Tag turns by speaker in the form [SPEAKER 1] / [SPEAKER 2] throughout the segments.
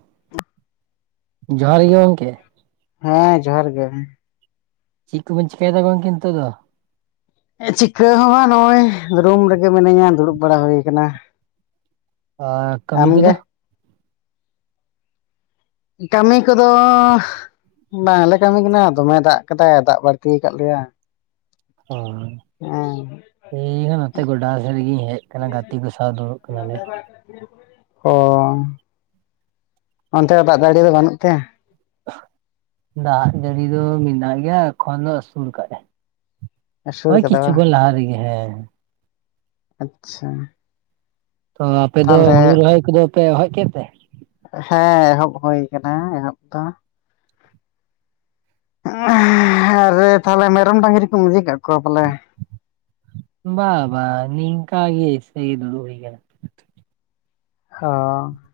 [SPEAKER 1] [inaudible]
[SPEAKER 2] ᱡᱚᱦᱟᱨ ᱜᱮ ᱜᱚᱝᱠᱮ
[SPEAKER 1] ᱦᱮᱸ ᱡᱚᱦᱟᱨ ᱜᱮ
[SPEAKER 2] ᱪᱤᱫ ᱠᱚ ᱵᱤᱱ ᱪᱤᱠᱟᱭ ᱫᱟᱜ ᱜᱚᱝᱠᱮ ᱱᱤᱛᱚᱜ ᱫᱚ
[SPEAKER 1] ᱮᱻᱪᱤᱠᱟᱹ ᱦᱚᱸ ᱱᱚᱜᱼᱚᱭ ᱨᱩᱢ ᱨᱮᱜᱮ ᱢᱤᱱᱟᱹᱧᱟ ᱫᱩᱲᱩᱵ ᱵᱟᱲᱟ ᱦᱳᱭ ᱟᱠᱟᱱᱟ
[SPEAKER 2] ᱟᱻᱠᱟᱹᱢᱤ ᱠᱚᱫᱚ
[SPEAKER 1] ᱟᱢᱜᱮ ᱠᱟᱹᱢᱤ ᱠᱚᱫᱚ ᱵᱟᱝ ᱞᱮ ᱠᱟᱹᱢᱤ ᱠᱟᱱᱟ ᱫᱚᱢᱮ ᱫᱟᱜ ᱠᱟᱫᱟᱭ ᱫᱟᱜ ᱵᱟᱹᱲᱛᱤ ᱟᱠᱟᱫ ᱞᱮᱭᱟᱭ
[SPEAKER 2] [unintelligible]
[SPEAKER 1] [unintelligible]
[SPEAKER 2] ᱤᱧ ᱦᱚᱸ ᱱᱚᱛᱮ ᱜᱚᱰᱟ ᱥᱮᱫ ᱨᱮ ᱜᱤᱧ ᱦᱮᱡ ᱠᱟᱱᱟ ᱜᱟᱛᱮ ᱠᱚ ᱥᱟᱶ ᱫᱩᱲᱩᱵ ᱟᱠᱟᱱᱟ ᱞᱮ
[SPEAKER 1] [unintelligible] ᱚᱱᱛᱮ ᱫᱚ ᱫᱟᱜ ᱡᱟᱹᱲᱤ ᱫᱚ ᱵᱟᱹᱱᱩᱜ ᱛᱮ
[SPEAKER 2] ᱫᱟᱜ ᱡᱟᱹᱲᱤ ᱫᱚ ᱢᱮᱱᱟᱜ ᱜᱮᱭᱟ ᱮᱠᱷᱚᱱ ᱫᱚ ᱟᱹᱥᱩᱲ ᱠᱟᱜᱟᱭ
[SPEAKER 1] ᱟᱹᱥᱩᱲ ᱠᱟᱫᱟ ᱵᱟᱝ ᱟᱪᱪᱷᱟ
[SPEAKER 2] ᱛᱚ ᱟᱯᱮᱫ ᱫᱚ
[SPEAKER 1] ᱛᱟᱦᱚᱞᱮ
[SPEAKER 2] ᱦᱩᱲᱩ ᱨᱚᱦᱚᱭ ᱠᱚᱫᱚ ᱯᱮ [unintelligible] ᱠᱮᱫ ᱛᱮ
[SPEAKER 1] ᱦᱮᱸ ᱮᱦᱚᱵ ᱦᱩᱭ ᱠᱟᱱᱟ ᱮᱦᱚᱵ ᱫᱚ ᱟᱨᱮ ᱛᱟᱦᱞᱮ ᱢᱮᱨᱚᱢ ᱰᱟᱝᱨᱤ ᱠᱚ ᱤᱫᱤ ᱠᱟᱜ ᱠᱚᱣᱟ ᱯᱟᱞᱮ
[SPEAKER 2] ᱵᱟ ᱵᱟ ᱱᱤᱝᱠᱟ ᱜᱮ ᱮᱥᱮ ᱜᱮ ᱫᱩᱲᱩ ᱦᱩᱭ ᱠᱟᱱᱟ
[SPEAKER 1] [unintelligible]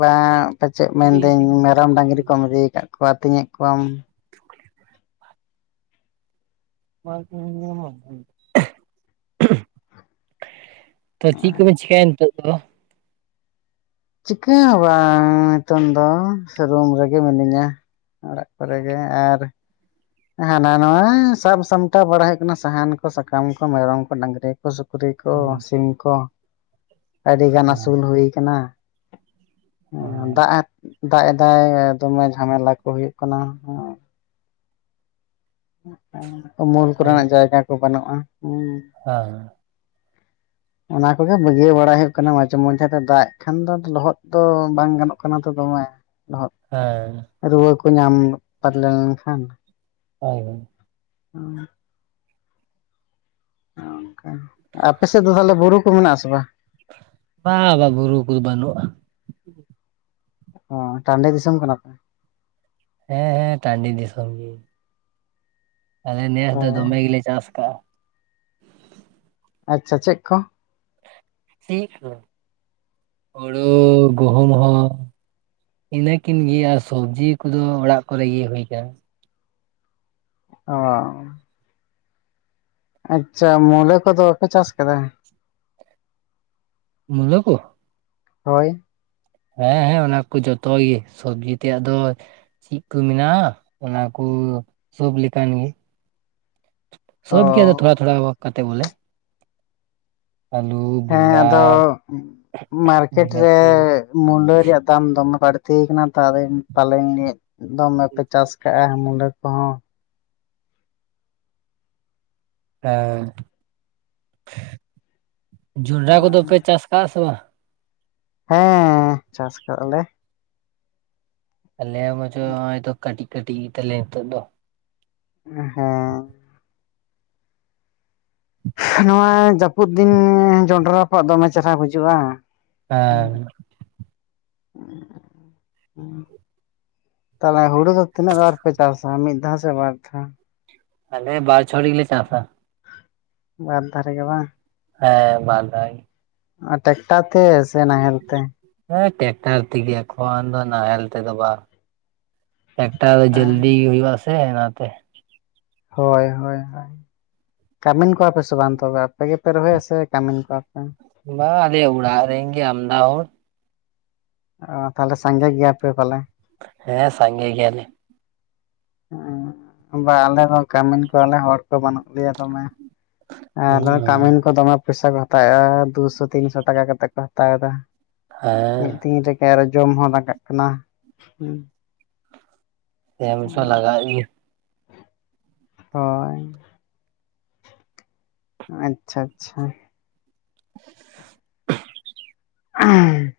[SPEAKER 1] ᱵᱟᱝ ᱯᱟᱪᱮᱫ ᱢᱮᱱ ᱫᱟᱹᱧ ᱢᱮᱨᱚᱢ ᱰᱟᱝᱨᱤ ᱠᱚᱢ
[SPEAKER 2] ᱠᱟᱱᱟ᱾
[SPEAKER 1] ᱤᱫᱤ ᱟᱠᱟᱫ ᱠᱚᱣᱟ ᱟᱹᱛᱤᱧ ᱮᱫ ᱠᱚᱣᱟᱢ
[SPEAKER 2] [inaudible] [unintelligible] ᱛᱚ ᱪᱤᱫ ᱠᱚ ᱵᱮᱱ ᱪᱤᱠᱟᱭᱟ ᱱᱤᱛᱚᱜ ᱫᱚ
[SPEAKER 1] ᱪᱤᱠᱟᱹ ᱦᱚᱸ ᱵᱟᱝ ᱱᱤᱛᱚᱝ ᱫᱚ ᱥᱮ ᱨᱩᱢ ᱨᱮᱜᱮ ᱢᱤᱱᱟᱹᱧᱟ ᱚᱲᱟᱜ ᱠᱚᱨᱮ ᱜᱮ ᱟᱨ ᱦᱮᱱᱟ ᱱᱟᱣᱟ ᱥᱟᱵ ᱥᱟᱢᱴᱟᱣ ᱵᱟᱲᱟ ᱦᱩᱭᱩᱜ ᱠᱟᱱᱟ ᱥᱟᱦᱟᱱ ᱠᱚ ᱥᱟᱠᱟᱢ ᱠᱚ ᱢᱮᱨᱚᱢ ᱠᱚ ᱰᱟᱝᱨᱤ ᱠᱚ [unintelligible] ᱥᱩᱠᱨᱤ ᱠᱚ
[SPEAKER 2] ᱦᱮᱸ
[SPEAKER 1] ᱥᱤᱢ ᱠᱚ ᱟᱹᱰᱤ ᱜᱟᱱ ᱟᱹᱥᱩᱞ ᱦᱩᱭ ᱠᱟᱱᱟ ᱫᱟᱜ ᱮ ᱫᱟᱜ ᱮᱫᱟᱭ ᱫᱚᱢᱮ ᱡᱷᱟᱢᱮᱞᱟ ᱠᱚ ᱦᱩᱭᱩᱜ ᱠᱟᱱᱟ ᱩᱢᱩᱞ ᱠᱚ ᱨᱮᱱᱟᱜ ᱡᱟᱭᱜᱟ ᱠᱚ ᱵᱟᱹᱱᱩᱜᱼᱟ
[SPEAKER 2] [unintelligible]
[SPEAKER 1] ᱚᱱᱟ ᱠᱚᱜᱮ ᱵᱟᱹᱜᱤᱭᱟᱹ ᱵᱟᱲᱟᱭ ᱦᱩᱭᱩᱜ ᱠᱟᱱᱟ ᱢᱟᱡᱷᱮ ᱢᱚᱫᱷᱮ ᱫᱟᱜ ᱮᱜ ᱠᱷᱟᱱ ᱫᱚ ᱞᱚᱦᱚᱫ ᱫᱚ ᱵᱟᱝ ᱜᱟᱱᱚᱜ ᱠᱟᱱᱟ ᱛᱚ ᱫᱚᱢᱮ [unintelligible]
[SPEAKER 2] [unintelligible]
[SPEAKER 1] ᱨᱩᱣᱟᱹ ᱠᱚ ᱧᱟᱢ ᱯᱟᱨ ᱞᱮᱱᱠᱷᱟᱱ
[SPEAKER 2] ᱦᱳᱭ ᱦᱳᱭ
[SPEAKER 1] [unintelligible] ᱚᱱᱠᱟ ᱟᱯᱮ ᱥᱮᱫ ᱫᱚ ᱛᱟᱦᱚᱞᱮ ᱵᱩᱨᱩ ᱠᱚ ᱢᱮᱱᱟᱜ ᱟᱥᱮ ᱵᱟᱝ?
[SPEAKER 2] ᱵᱟ-ᱟ ᱵᱩᱨᱩ ᱠᱚᱫᱚ ᱵᱟᱹᱱᱩᱜᱼᱟ᱾
[SPEAKER 1] ᱚ ᱴᱟᱺᱰᱮ ᱫᱤᱥᱚᱢ ᱠᱟᱱᱟ ᱯᱮ?
[SPEAKER 2] ᱦᱮᱸ ᱦᱮᱸ ᱴᱟᱺᱰᱤ ᱫᱤᱥᱚᱢ ᱜᱮ᱾ ᱟᱞᱮ ᱱᱮᱥ
[SPEAKER 1] ᱚ
[SPEAKER 2] ᱫᱚ ᱫᱚᱢᱮ ᱜᱮᱞᱮ ᱪᱟᱥ ᱟᱠᱟᱟᱜᱼᱟ᱾
[SPEAKER 1] ᱟᱪᱪᱷᱟ ᱪᱮᱫ ᱠᱚ?
[SPEAKER 2] [unintelligible] ᱦᱩᱲᱩ ᱜᱩᱦᱩᱢ ᱦᱚᱸ ᱤᱱᱟᱹᱠᱤᱱ ᱜᱮᱭᱟ ᱥᱚᱵᱽᱡᱤ ᱠᱚᱫᱚ ᱚᱲᱟᱜ ᱠᱚᱨᱮ ᱜᱮ ᱦᱩᱭ ᱟᱠᱟᱱ᱾
[SPEAKER 1] [unintelligible] ᱟᱪᱪᱷᱟ ᱢᱩᱞᱟᱹ ᱠᱚᱫᱚ ᱵᱟᱯᱮ ᱪᱟᱥ ᱟᱠᱟᱫᱟ?
[SPEAKER 2] ᱢᱩᱞᱟᱹ ᱠᱚ
[SPEAKER 1] ᱦᱳᱭ
[SPEAKER 2] ᱦᱮᱸ ᱦᱮᱸ ᱚᱱᱟ ᱠᱚ ᱡᱚᱛᱚ ᱜᱮ ᱥᱚᱵᱽᱡᱤ ᱛᱮᱭᱟᱜ ᱫᱚ ᱪᱮᱠ ᱠᱚ ᱢᱮᱱᱟᱜᱼᱟ ᱚᱱᱟ ᱠᱚ ᱥᱚᱵ ᱞᱮᱠᱟᱱ ᱜᱮ
[SPEAKER 1] ᱚ
[SPEAKER 2] ᱥᱚᱵᱜᱮ ᱛᱚ ᱛᱷᱚᱲᱟ ᱛᱷᱚᱲᱟ ᱥᱚᱵ ᱠᱟᱛᱮ ᱵᱚᱞᱮ ᱟᱞᱩ
[SPEAKER 1] ᱦᱮᱸ ᱟᱫᱚ ᱢᱟᱨᱠᱮᱴ ᱨᱮ
[SPEAKER 2] ᱵᱤᱞᱟᱹᱛᱤ
[SPEAKER 1] ᱢᱩᱞᱟᱹ ᱨᱮᱭᱟᱜ ᱫᱟᱢ ᱫᱚᱢᱮ ᱵᱟᱹᱲᱛᱤ ᱠᱟᱱᱟ ᱛᱚ [unintelligible] ᱫᱚᱢᱮ ᱯᱮ ᱪᱟᱥ ᱟᱠᱟᱜᱼᱟ ᱢᱩᱞᱟᱹ ᱠᱚᱦᱚᱸ
[SPEAKER 2] ᱦᱮᱸ ᱡᱚᱱᱰᱨᱟ ᱠᱚᱫᱚ ᱯᱮ ᱪᱟᱥ ᱟᱠᱟᱜᱼᱟ ᱥᱮ ᱵᱟᱝ?
[SPEAKER 1] ᱦᱮᱸ ᱪᱟᱥ ᱟᱠᱟᱜ ᱟᱞᱮ᱾
[SPEAKER 2] ᱟᱞᱮ ᱢᱚᱪᱚᱭ ᱱᱤᱛᱚᱜ ᱠᱟᱹᱴᱤᱡ ᱠᱟᱹᱴᱤᱡ ᱜᱮ ᱛᱟᱞᱮᱭᱟ ᱱᱤᱛᱚᱜ ᱫᱚ
[SPEAKER 1] ᱦᱮᱸᱻ ᱱᱚᱣᱟ ᱡᱟᱹᱯᱩᱫ ᱫᱤᱱ ᱡᱚᱱᱰᱨᱟ ᱨᱟᱯᱟᱜ ᱫᱚᱢᱮ ᱪᱮᱦᱨᱟ ᱵᱩᱡᱩᱜᱼᱟ [unintelligible]
[SPEAKER 2] ᱦᱮᱸ
[SPEAKER 1] ᱛᱟᱦᱚᱞᱮ ᱦᱳᱲᱳ ᱫᱚ ᱛᱤᱱᱟᱹᱜ ᱫᱷᱟᱣ ᱯᱮ ᱪᱟᱥᱟ ᱢᱤᱫ ᱫᱷᱟᱣ ᱥᱮ ᱵᱟᱨ ᱫᱷᱟᱣ?
[SPEAKER 2] ᱟᱞᱮ ᱵᱟᱨ ᱪᱷᱚᱲ ᱜᱮᱞᱮ ᱪᱟᱥᱟ᱾
[SPEAKER 1] ᱵᱟᱨ ᱫᱷᱟᱨᱮ ᱜᱮ ᱵᱟᱝ?
[SPEAKER 2] ᱦᱮᱸ ᱵᱟᱨᱫᱷᱟᱣ ᱜᱮ᱾
[SPEAKER 1] ᱟᱨ ᱴᱮᱠᱴᱟᱨ ᱛᱮ ᱥᱮ ᱱᱟᱦᱮᱞ ᱛᱮ?
[SPEAKER 2] ᱦᱮᱸ ᱴᱨᱟᱠᱴᱟᱨ ᱛᱮᱜᱮ ᱮᱠᱷᱚᱱ ᱫᱚ ᱱᱟᱦᱮᱞ ᱛᱮᱫᱚ ᱵᱟᱝ᱾ ᱴᱮᱠᱴᱟᱨ ᱫᱚ ᱡᱚᱞᱫᱤ ᱦᱩᱭᱩᱜᱼᱟ ᱥᱮ ᱚᱱᱟᱛᱮ᱾
[SPEAKER 1] ᱦᱳᱭ ᱦᱳᱭ ᱠᱟᱹᱢᱤᱱ ᱠᱚᱣᱟ ᱯᱮ ᱥᱮ ᱵᱟᱝ ᱛᱚᱵᱮ ᱟᱯᱮ ᱜᱮᱯᱮ ᱨᱚᱦᱚᱭᱟ ᱥᱮ ᱠᱟᱹᱢᱤᱱ ᱠᱚᱣᱟᱯᱮ?
[SPEAKER 2] ᱵᱟᱝ ᱟᱞᱮ ᱩᱲᱟᱜ ᱨᱮᱱ ᱜᱮ ᱟᱢᱫᱟ ᱦᱚᱲ
[SPEAKER 1] ᱛᱟᱦᱞᱮ ᱥᱟᱸᱜᱮ ᱜᱮᱭᱟ ᱯᱮ ᱯᱟᱞᱮ᱾
[SPEAKER 2] ᱦᱮᱸ ᱥᱟᱸᱜᱮ ᱜᱮᱭᱟᱞᱮ᱾
[SPEAKER 1] ᱦᱮᱸ ᱵᱟ ᱟᱞᱮ ᱫᱚ ᱠᱟᱹᱢᱤᱱ ᱠᱚᱣᱟᱞᱮ ᱦᱚᱲ ᱠᱚ ᱵᱟᱹᱱᱩᱜ ᱞᱮᱭᱟ ᱫᱚᱢᱮ᱾ ᱮᱸᱻ ᱠᱟᱹᱢᱤᱱ ᱠᱚ ᱫᱚᱢᱮ ᱯᱚᱭᱥᱟ ᱠᱚ ᱦᱟᱛᱟᱣᱮᱫᱟ ᱫᱩᱥᱚ ᱛᱤᱱᱥᱚ ᱴᱟᱠᱟ ᱠᱟᱛᱮᱫ ᱠᱚ ᱦᱟᱛᱟᱣ ᱮᱫᱟ᱾
[SPEAKER 2] ᱦᱮᱸ
[SPEAKER 1] ᱢᱤᱫ ᱫᱤᱱ ᱨᱮᱜᱮ ᱟᱨ ᱡᱚᱢ ᱦᱚᱸ ᱞᱟᱜᱟᱜ ᱠᱟᱱᱟ᱾
[SPEAKER 2] [unintelligible] ᱞᱟᱜᱟ ᱤᱫᱤ
[SPEAKER 1] ᱦᱳᱭ ᱟᱪᱪᱷᱟ ᱟᱪᱪᱷᱟ
[SPEAKER 2] [inaudible]
[SPEAKER 1] ᱟᱹᱦᱩᱢᱻ